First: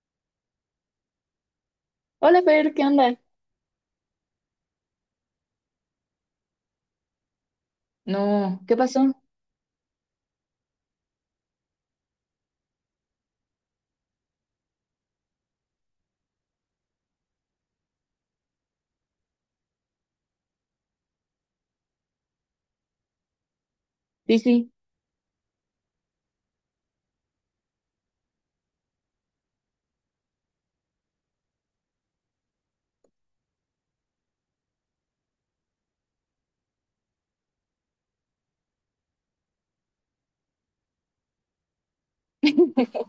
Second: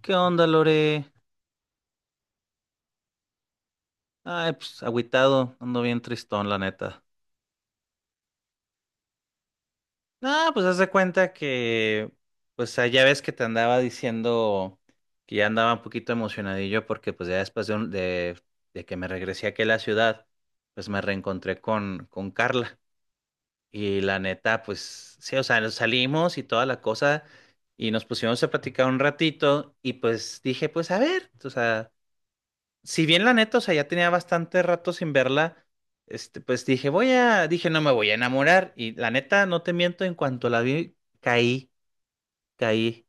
¿Qué onda, Lore? Hola, Fer, ¿qué onda? Ay, pues agüitado, ando bien tristón, la neta. No, ¿qué pasó? Ah, pues haz de cuenta que, pues ya ves que te andaba diciendo que ya andaba un poquito emocionadillo porque pues ya después de, de que me regresé aquí a la ciudad, pues me reencontré con Carla. Y la Sí, neta, sí. pues sí, o sea, nos salimos y toda la cosa y nos pusimos a platicar un ratito y pues dije, pues a ver, o sea, si bien la neta, o sea, ya tenía bastante rato sin verla, pues dije, dije, no me voy a enamorar. Y la neta, no te miento, en cuanto la vi, caí.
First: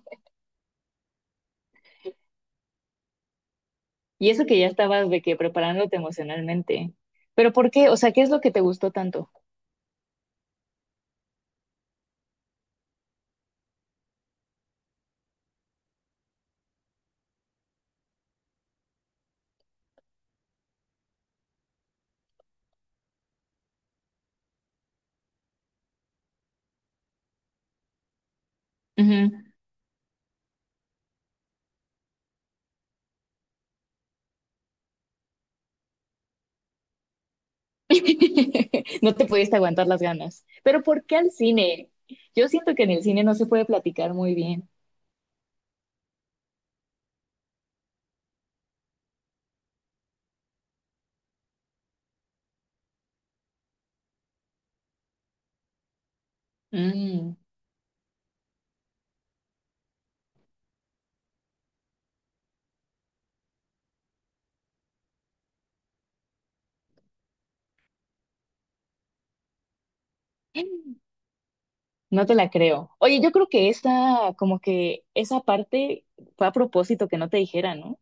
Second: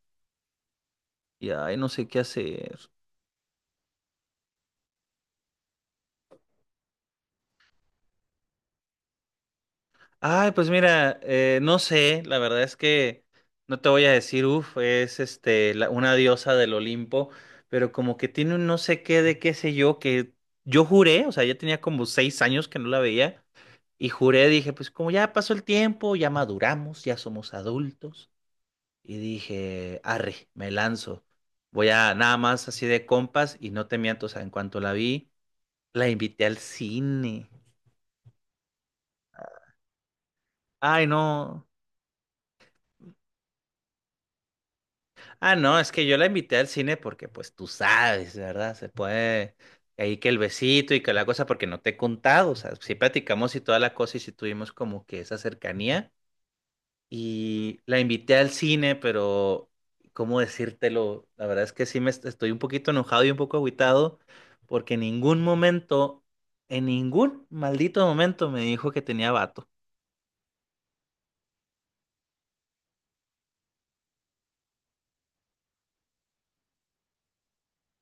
Y ay, no sé qué hacer. Y eso que ya estabas de que preparándote emocionalmente. ¿Pero por qué? O sea, ¿qué es lo que te gustó tanto? Ay, pues mira, no sé, la verdad es que no te voy a decir, uff, una diosa del Olimpo, pero como que tiene un no sé qué de qué sé yo, que yo juré, o sea, ya tenía como 6 años que no la veía. Y juré, dije, pues como ya pasó el tiempo, ya maduramos, ya somos adultos, y Ujú. dije, arre, me lanzo. Voy a nada más así de compas y no te miento, o sea, en cuanto la vi, la invité al cine. No te pudiste aguantar las ganas. ¿Pero Ay, por qué al no. cine? Yo siento que en el cine no se puede platicar muy bien. Ah, no, es que yo la invité al cine porque pues tú sabes, ¿verdad? Se puede ahí que el besito y que la cosa porque no te he contado, o sea, sí platicamos y toda la cosa y sí tuvimos como que esa cercanía. Mm. Y la invité al cine, pero ¿cómo decírtelo? La verdad es que sí estoy un poquito enojado y un poco agüitado porque en ningún momento, en ningún maldito momento me dijo que tenía vato. No te la creo. Oye, yo creo que esa, como que esa parte fue a propósito que no te dijera, ¿no?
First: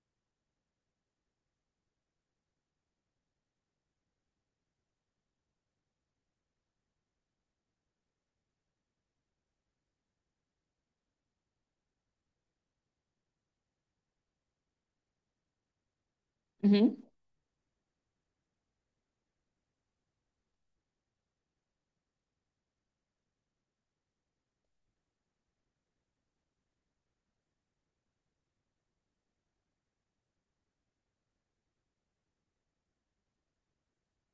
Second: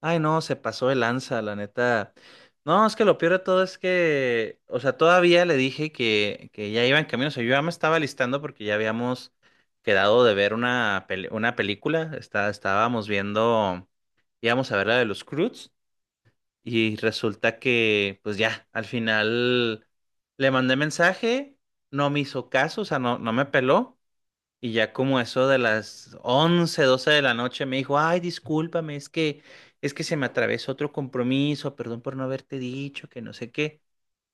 Ay, no, se pasó de lanza, la neta. No, es que lo peor de todo es que, o sea, todavía le dije que ya iba en camino, o sea, yo ya me estaba listando porque ya habíamos quedado de ver una película. Estábamos viendo, íbamos a ver la de los Croods. Y resulta que, pues ya, al final le mandé mensaje, no me hizo caso, o sea, no me peló. Y ya como eso de las 11 12 de la noche me dijo, ay, discúlpame, es que se me atravesó otro compromiso, perdón por no haberte dicho, que no sé qué.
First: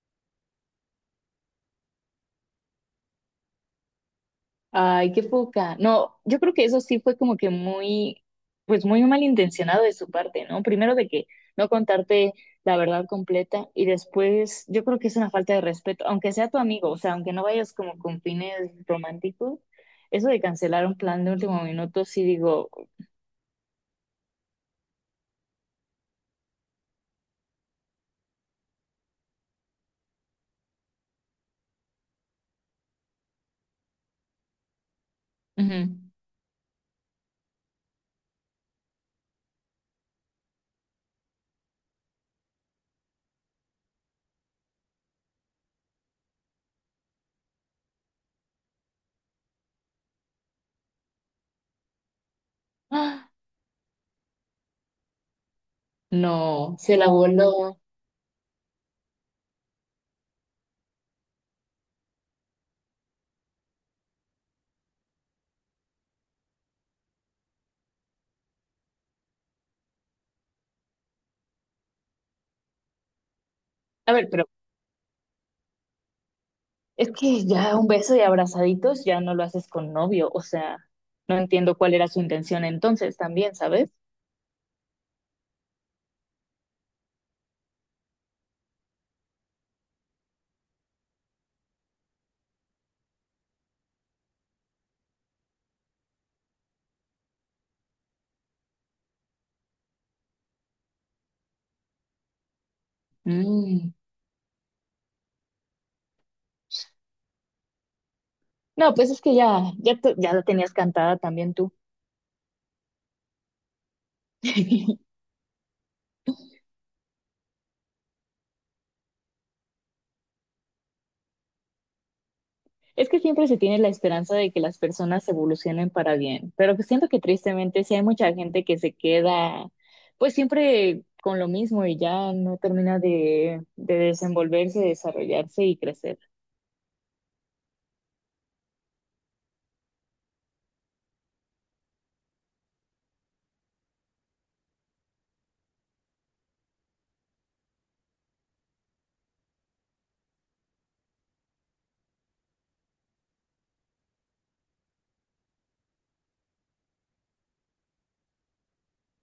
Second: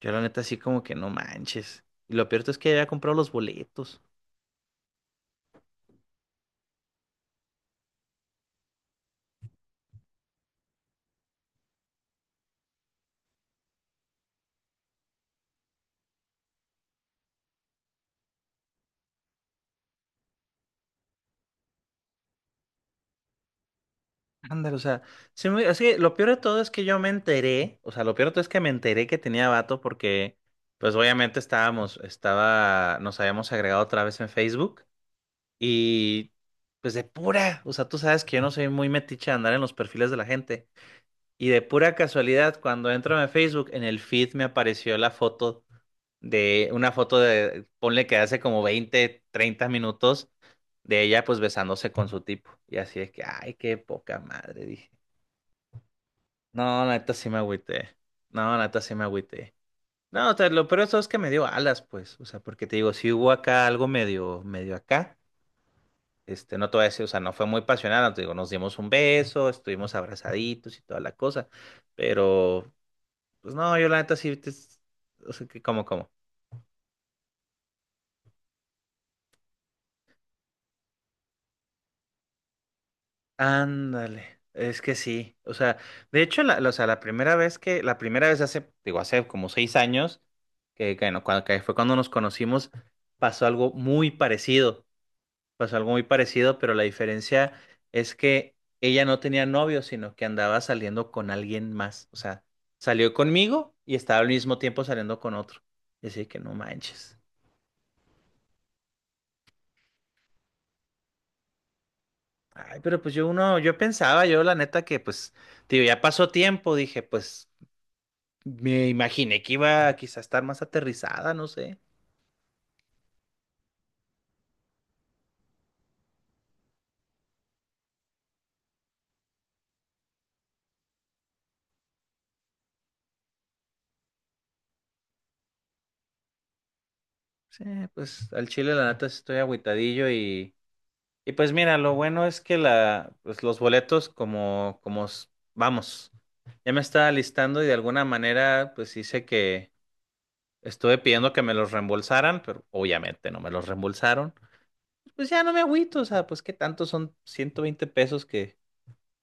Yo la neta así como que no manches. Y lo peor es que había comprado los boletos. Ay, qué poca. No, yo creo que eso sí fue como que muy, pues muy malintencionado de su parte, ¿no? Primero de que no contarte la verdad completa y después yo creo que es una falta de respeto, aunque sea tu amigo, o sea, aunque no vayas como con fines románticos, eso de cancelar un plan de último minuto, sí digo, Ándale, o sea, es que lo peor de todo es que yo me enteré, o sea, lo peor de todo es que me enteré que tenía vato porque pues obviamente nos habíamos agregado otra vez en Facebook, ujú. y pues de pura, o sea, tú sabes que yo no soy muy metiche de andar en los perfiles de la gente, y de pura casualidad cuando entro en Facebook en el feed me apareció la foto de una foto de, ponle que hace como 20, 30 minutos, de ella pues besándose con su tipo. Y así es que, ¡Ah! ay, qué poca madre, dije. No, No, la se la neta sí me voló. agüité. No, la neta sí me agüité. No, o sea, lo peor de todo es que me dio alas, pues. O sea, porque te digo, si hubo acá algo medio acá, no te voy a decir, o sea, no fue muy pasional, no te digo, nos dimos un beso, estuvimos abrazaditos y toda la cosa. Pero pues no, yo la A neta ver, sí, pero o sea, que como. es que ya un beso y abrazaditos ya no lo haces con novio, o sea, no entiendo cuál era su intención entonces también, ¿sabes? Ándale, es que sí. O sea, de hecho, o sea, la primera vez que, la primera vez hace, digo, hace como 6 años, que, no, cuando- que fue cuando nos conocimos, pasó algo muy parecido. Pasó algo muy parecido, pero la diferencia es que ella no tenía novio, sino que andaba saliendo con alguien más. O sea, salió conmigo Mm. y estaba al mismo tiempo saliendo con otro. Y así que no manches. No, pues es que ya, ya, ya la tenías cantada también tú. Ay, pero pues yo pensaba, yo la neta que pues, tío, ya pasó tiempo, dije, pues me imaginé que iba a quizá estar más aterrizada, no sé. Es que siempre se tiene la esperanza de que las personas evolucionen para bien, pero que siento que tristemente sí hay mucha gente que se queda pues siempre con lo mismo y ya no termina de desenvolverse, desarrollarse y crecer. Sí, pues al chile la neta sí estoy agüitadillo. Y pues mira, lo bueno es que pues los boletos vamos, ya me estaba listando y de alguna manera pues hice que estuve pidiendo que me los reembolsaran, pero obviamente no me los reembolsaron. Pues ya no me agüito, o sea, pues qué tanto son 120 pesos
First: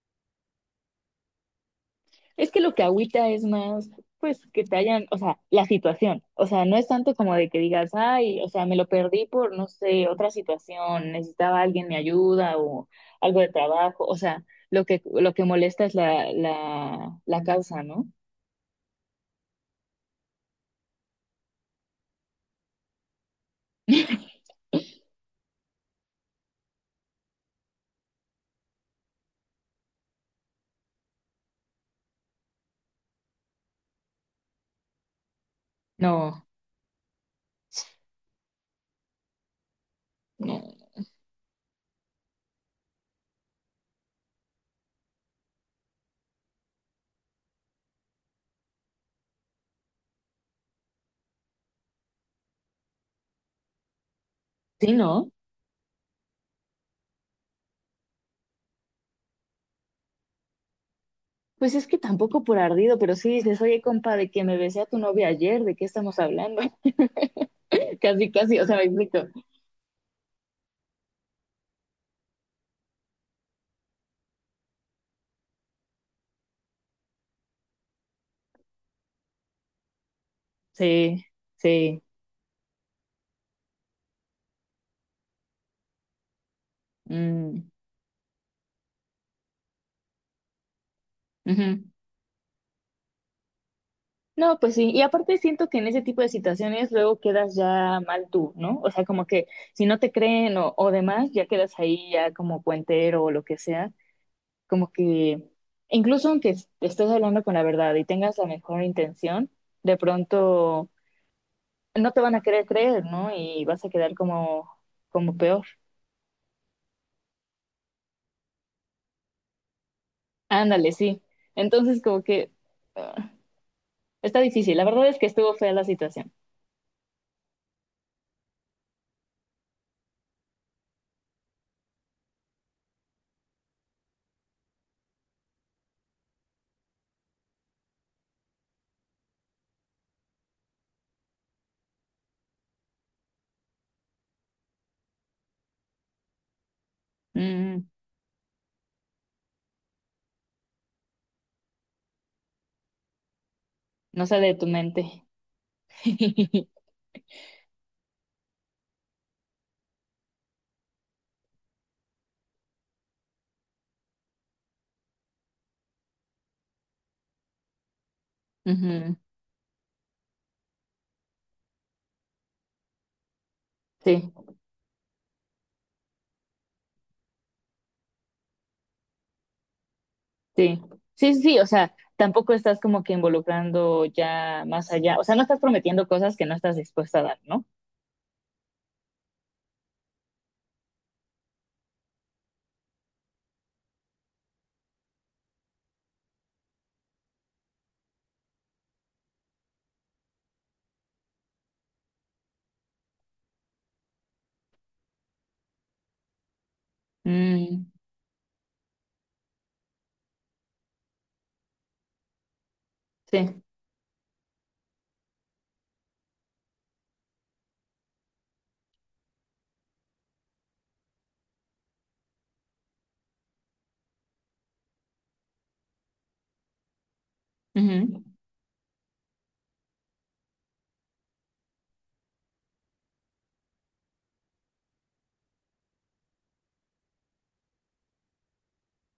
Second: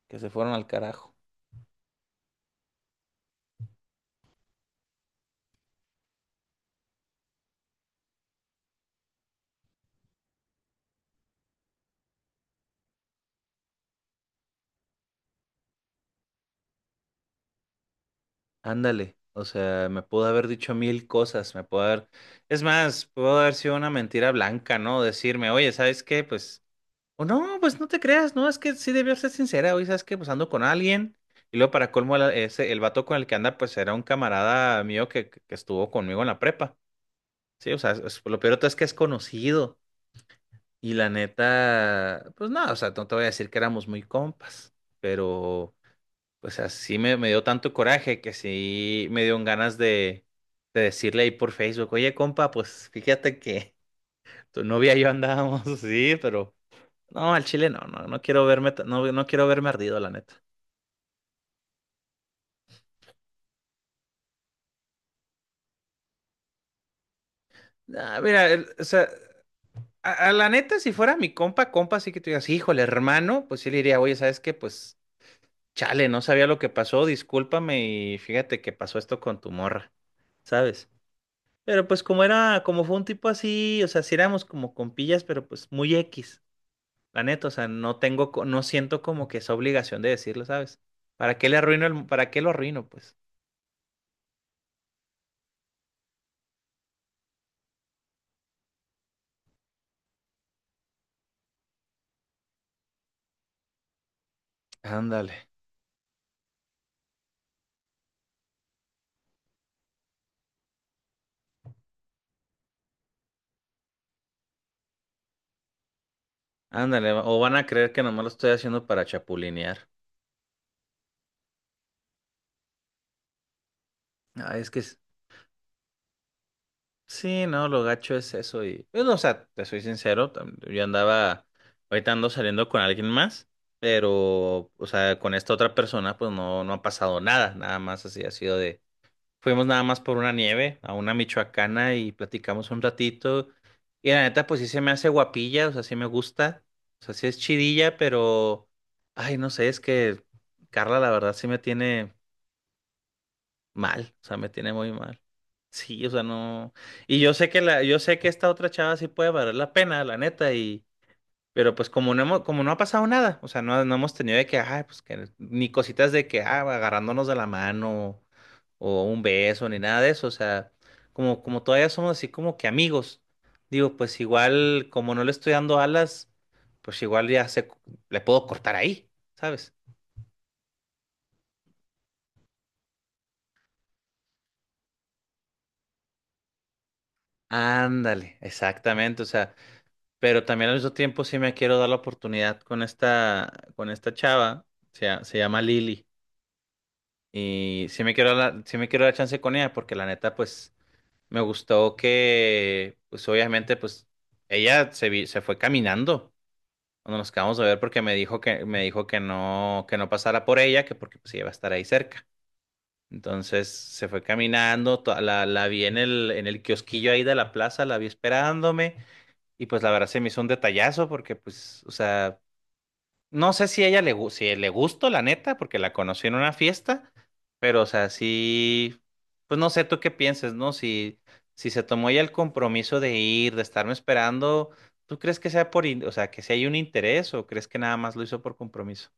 que se fueron al carajo. Es que lo que agüita es más, pues, que te hayan, o sea, la situación. O sea, no es tanto como de que digas, ay, o sea, me lo perdí por, no sé, otra situación, necesitaba alguien mi ayuda o algo de trabajo. O sea, lo que molesta es la causa, ¿no? Ándale, o sea, me pudo haber dicho mil cosas, me pudo haber... Es más, pudo haber sido una mentira blanca, ¿no? Decirme, oye, ¿sabes qué? Pues... O no, pues no te creas, no, es que sí debió ser sincera, hoy sabes que pues ando con alguien. Y luego para colmo el vato con el que anda pues era un camarada mío que, que estuvo conmigo en la No, prepa. Sí, o sea, lo peor de todo es que es conocido, no. y la neta, pues nada, o sea, no te voy a decir que éramos muy compas, pero pues así me dio tanto coraje que sí me dieron ganas de decirle ahí por Facebook, oye compa, pues fíjate que tu Sí, novia y yo no. andábamos, así pero... No, al Chile no, no, no quiero verme, no, no quiero verme ardido, la neta. Pues es que tampoco por ardido, pero sí dices, oye, compa, de que me besé a tu novia ayer, ¿de qué estamos hablando? Ah, Casi, mira, casi, o sea, o me sea, explico. A la neta, si fuera mi compa, sí que tú digas, híjole, hermano, pues sí le diría, oye, ¿sabes qué? Pues chale, no sabía lo que pasó, discúlpame y fíjate que pasó esto con tu morra, ¿sabes? Sí, Pero sí. pues como fue un tipo así, o sea, sí éramos como compillas, pero pues muy X, la neta, o sea, Mm, no siento como que esa obligación de decirlo, ¿sabes? ¿Para qué ujú. Para qué lo arruino, pues? No, pues sí, y aparte siento que en ese tipo de situaciones luego quedas ya mal tú, ¿no? O sea, como que si no te creen o demás, ya quedas ahí ya como puentero o lo que sea, como que Ándale. incluso aunque estés hablando con la verdad y tengas la mejor intención, de pronto no te van a querer creer, ¿no? Y vas a quedar como, como peor. Ándale, o van a creer que nomás lo estoy haciendo para chapulinear. Ándale, sí. Entonces como que ah, está ah es difícil. que La es- verdad es que estuvo fea la situación. sí, no, lo gacho es eso y... Bueno, o sea, te soy sincero, yo andaba, ahorita ando saliendo con alguien más, pero, o sea, con esta otra persona pues no, no ha pasado nada, nada más así ha sido de... Fuimos nada más por una nieve, a una michoacana y platicamos un ratito, y la neta pues sí se me hace guapilla, o sea, sí me gusta, o sea, sí es Mm, chidilla, pero, ay, no sé, es que Carla la verdad sí me tiene... Mal, o no sea, sale me de tu tiene muy mal. mente. Sí, o sea, no. Y yo sé que yo sé que esta otra chava sí puede valer la pena, la neta, y, pero pues como no ha pasado nada, o sea, no, no hemos tenido de que, ay, pues que, ni cositas de que, ah, agarrándonos de la mano, o Ujú. un beso, ni nada de eso. O sea, como todavía somos así como que amigos. Digo, pues Sí. igual, como no le estoy dando alas, pues igual le puedo cortar ahí, ¿sabes? Sí, sí, sí, sí, o sea, tampoco estás como que involucrando ya más allá, o sea, no estás prometiendo cosas que no estás dispuesta a dar, ¿no? Ándale, exactamente. O sea, pero también al mismo tiempo sí me quiero dar la oportunidad con con esta chava, se llama Lili, y sí me quiero sí me quiero dar chance con ella porque la neta pues me gustó que pues obviamente pues ella se fue caminando cuando nos acabamos de ver Mm, porque me dijo que no pasara por ella, que porque pues ella va a estar ahí cerca. sí. Entonces se fue caminando, la vi en en el kiosquillo ahí de la plaza, la vi esperándome. Y pues la verdad se me hizo un detallazo porque pues, o sea, no sé si ella si le gustó, la neta, porque la conocí en una fiesta, pero o sea, Ujú. sí, pues no sé tú qué pienses, ¿no? Si, si se tomó ya el compromiso de ir, de estarme esperando, ¿tú crees que sea o sea, que si hay un interés o crees que nada más lo hizo por compromiso?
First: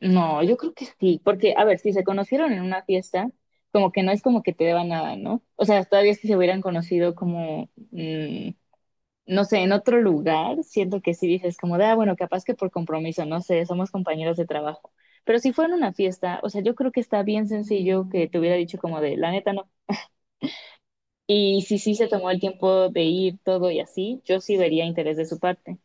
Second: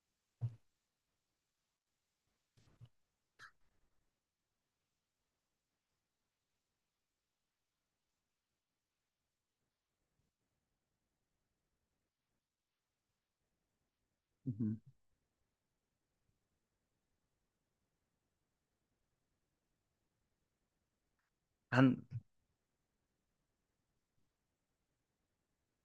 No, yo creo que sí, porque, a ver, si se conocieron en una fiesta, como que no es como que te deba nada, ¿no? O sea, todavía si se hubieran conocido como, mm, no sé, en otro lugar, siento que sí dices como de, ah, bueno, capaz que por compromiso, no sé, somos compañeros de Ujú. trabajo. Pero si fuera en una fiesta, o sea, yo creo que está bien sencillo que te hubiera dicho como de, la neta, no. Y si sí An- se tomó el tiempo de ir todo y así, yo sí vería interés de su parte.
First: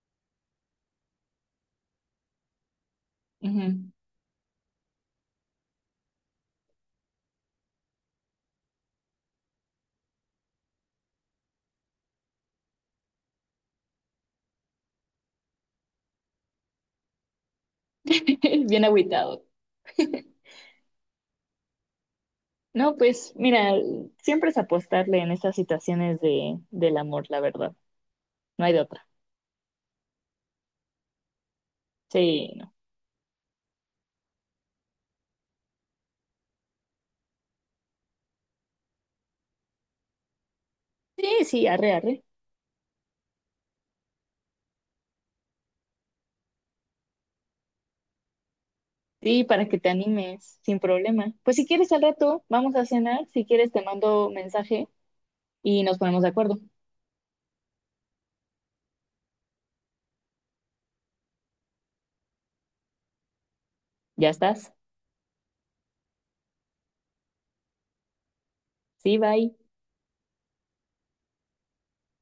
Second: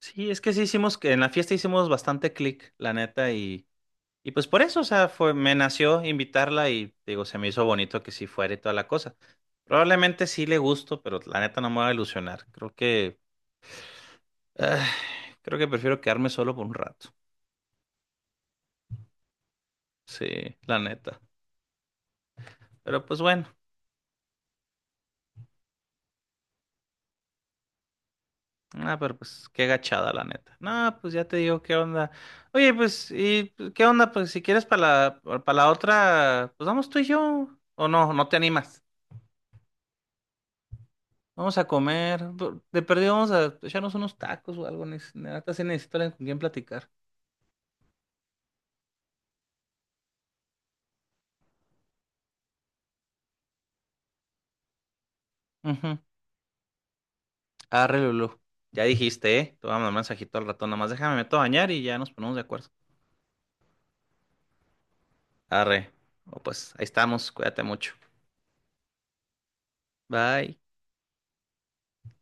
sí, es que sí hicimos, que en la fiesta hicimos bastante clic, la neta, y, Ujú. Y pues por eso, o sea, me nació invitarla y digo, se me hizo bonito que sí fuera y toda la cosa. Probablemente sí le gusto, pero la neta no me va a ilusionar. Creo que, ah, creo que prefiero quedarme solo por un rato. Bien agüitado. Sí, la neta. No, Pero pues pues bueno, mira, siempre es apostarle en estas situaciones de, del amor, la verdad. No hay de ah, otra. pero pues qué gachada, la neta. No, pues ya te digo qué onda. Sí, Oye, no. pues, ¿y pues, qué onda? Pues si quieres para para la otra, pues vamos tú y yo. O no, no te animas. Sí, Vamos a sí, arre, comer. arre. De perdido vamos a echarnos unos tacos o algo. Neta, sí necesito alguien con quien platicar. Sí, para que te animes, sin problema. Pues si quieres al rato, vamos a cenar. Si quieres, te mando mensaje y Ujú. nos ponemos de acuerdo. Arre, Lulú. Ya dijiste, ¿eh? Te voy a mandar un mensajito al ratón. Nada más déjame, me meto a bañar y ya nos ponemos de acuerdo. Ya estás. Arre. O pues ahí estamos. Cuídate mucho. Sí, bye. Bye.